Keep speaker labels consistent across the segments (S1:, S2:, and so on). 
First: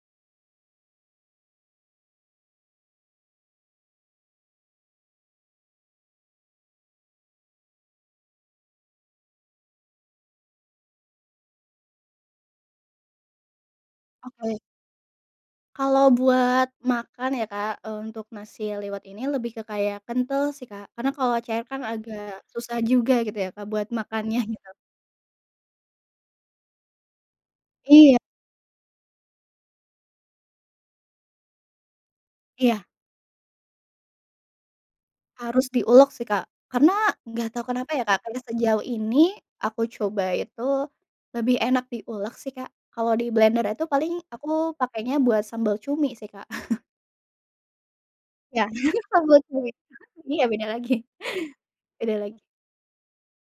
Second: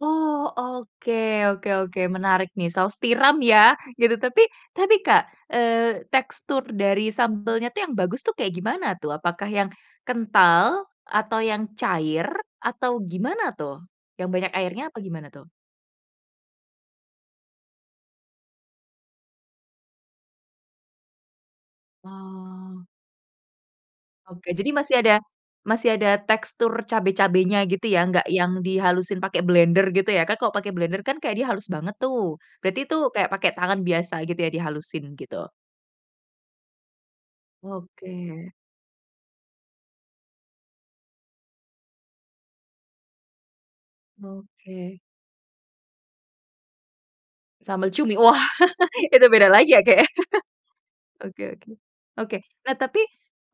S1: Oh, oke oke oke menarik nih saus tiram ya gitu, tapi tapi Kak, eee, tekstur dari sambelnya tuh yang bagus tuh kayak gimana tuh? Apakah yang, kental? Atau yang cair? Atau gimana tuh? Yang banyak
S2: Oke.
S1: airnya apa gimana tuh?
S2: Kalau buat makan ya Kak, eee, untuk nasi liwet ini lebih ke kayak kental sih Kak, karena kalau cair kan agak susah
S1: Oh.
S2: juga gitu ya Kak buat makannya
S1: Oke
S2: gitu.
S1: jadi masih ada masih ada tekstur cabe-cabenya gitu ya,
S2: Iya.
S1: gak yang dihalusin pake blender gitu ya, kan kalo pake blender kan kayak dia halus banget tuh,
S2: Iya.
S1: berarti itu kayak pake tangan biasa gitu ya di halusin gitu.
S2: Harus diulek sih Kak, karena gak tau kenapa ya Kak karena
S1: Oke.
S2: sejauh ini aku coba itu, lebih enak diulek sih Kak, kalau di blender itu paling aku
S1: Oke.
S2: pakainya buat sambal cumi sih Kak.
S1: Sambal cumi wah
S2: Iya
S1: itu
S2: sambal
S1: beda
S2: cumi,
S1: lagi ya Kak ya,
S2: iya beda lagi
S1: oke oke,
S2: beda
S1: oke
S2: lagi.
S1: nah tapi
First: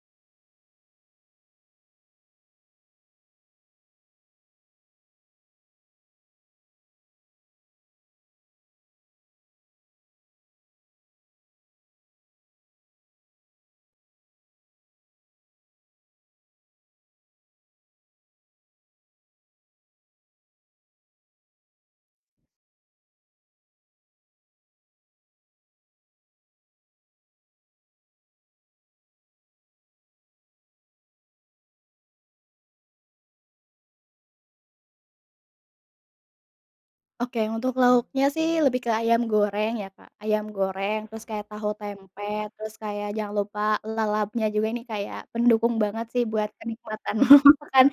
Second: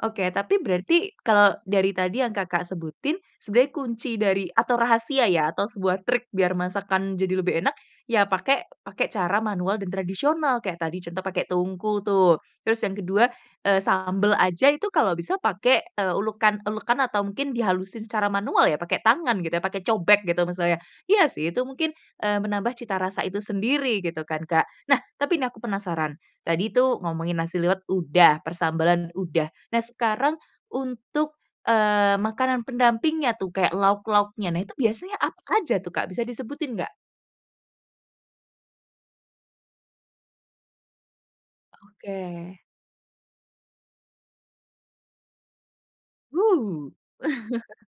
S1: oke tapi berarti kalau dari tadi yang Kakak sebutin, sebenarnya kunci dari atau rahasia ya atau sebuah trik biar masakan jadi lebih enak ya pakai pakai cara manual dan tradisional, kayak tadi contoh pakai tungku tuh, terus yang kedua, eee, sambel aja itu kalau bisa pakai, eee, ulekan-ulekan atau mungkin dihalusin secara manual ya pakai tangan gitu ya, pakai cobek gitu maksudnya iya sih itu mungkin, eee, menambah cita rasa itu sendiri gitu kan Kak. Nah, tapi ini aku penasaran tadi tuh ngomongin nasi liwet udah, persambalan udah, nah sekarang untuk, eee, makanan pendampingnya tuh kayak lauk-lauknya, nah itu biasanya apa aja tuh Kak bisa disebutin nggak?
S2: Oke untuk lauknya sih lebih ke ayam goreng ya Kak, ayam goreng terus kayak tahu tempe,
S1: Oke.
S2: terus kayak jangan lupa lalapnya juga ini kayak pendukung banget sih buat
S1: Wuh.
S2: kenikmatan makan,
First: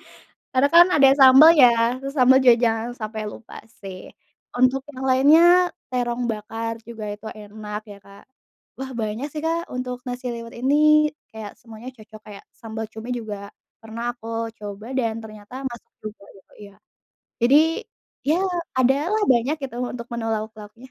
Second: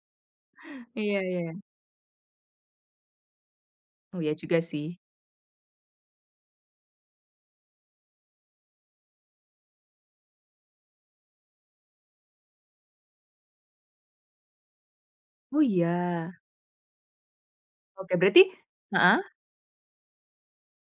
S2: karena kan ada
S1: Iya ya
S2: sambal
S1: ya.
S2: ya, terus sambal juga jangan sampai lupa sih,
S1: Oh iya juga
S2: untuk
S1: sih.
S2: yang lainnya terong bakar juga itu enak ya Kak, wah banyak sih Kak untuk nasi liwet ini kayak semuanya cocok, kayak sambal cumi juga pernah aku coba dan ternyata
S1: Oh
S2: masuk juga
S1: iya.
S2: gitu iya, jadi
S1: Oke
S2: ya
S1: berarti
S2: adalah
S1: heeh?
S2: banyak gitu untuk menu lauk-lauknya.